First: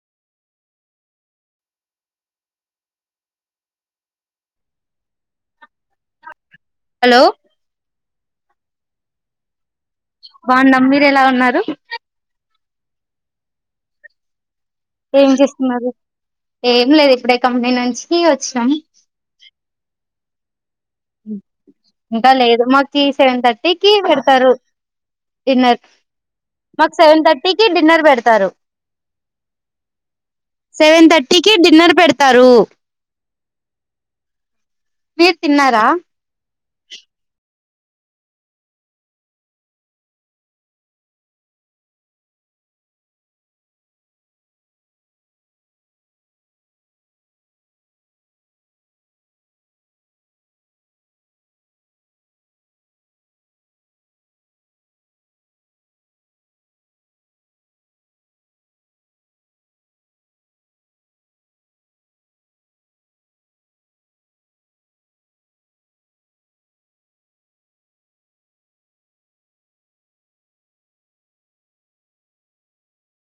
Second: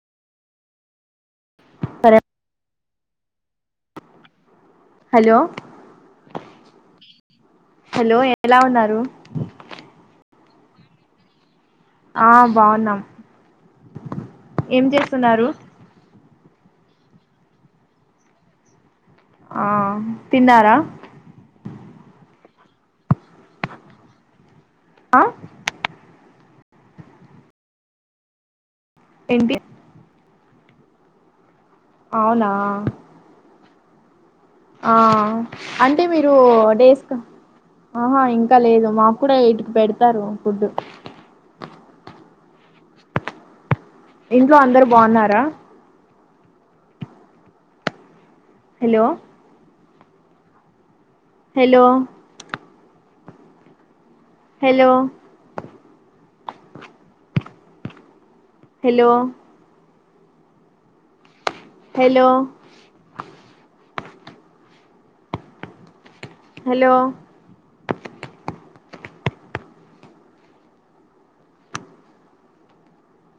hello hello hello ఎలా ఉన్నారు బాగున్నాం మీరు ఎలా ఉన్నారు ఆ బాగున్నాం ఏం చేస్తున్నారు ఏం లేదు ఇప్పుడే కంపెనీ నుంచి వచ్చినాం ఆ తిన్నారా ఇంకా లేదు మాకి సెవెన్ థర్టీ కి పెడతారు ఆ డిన్నర్ మాకు సెవెన్ థర్టీకి డిన్నర్ పెడతారు ఎంటి సెవెన్ థర్టీకి డిన్నర్ అవునా పెడతారు ఆ మీరు తిన్నారా అంటే మీరు ఆహా ఇంక లేదు మాకు కూడ ఎట్ పెడతారు ఫుడ్డు ఇంట్లో అందరు బాన్నార hello hello hello hello hello hello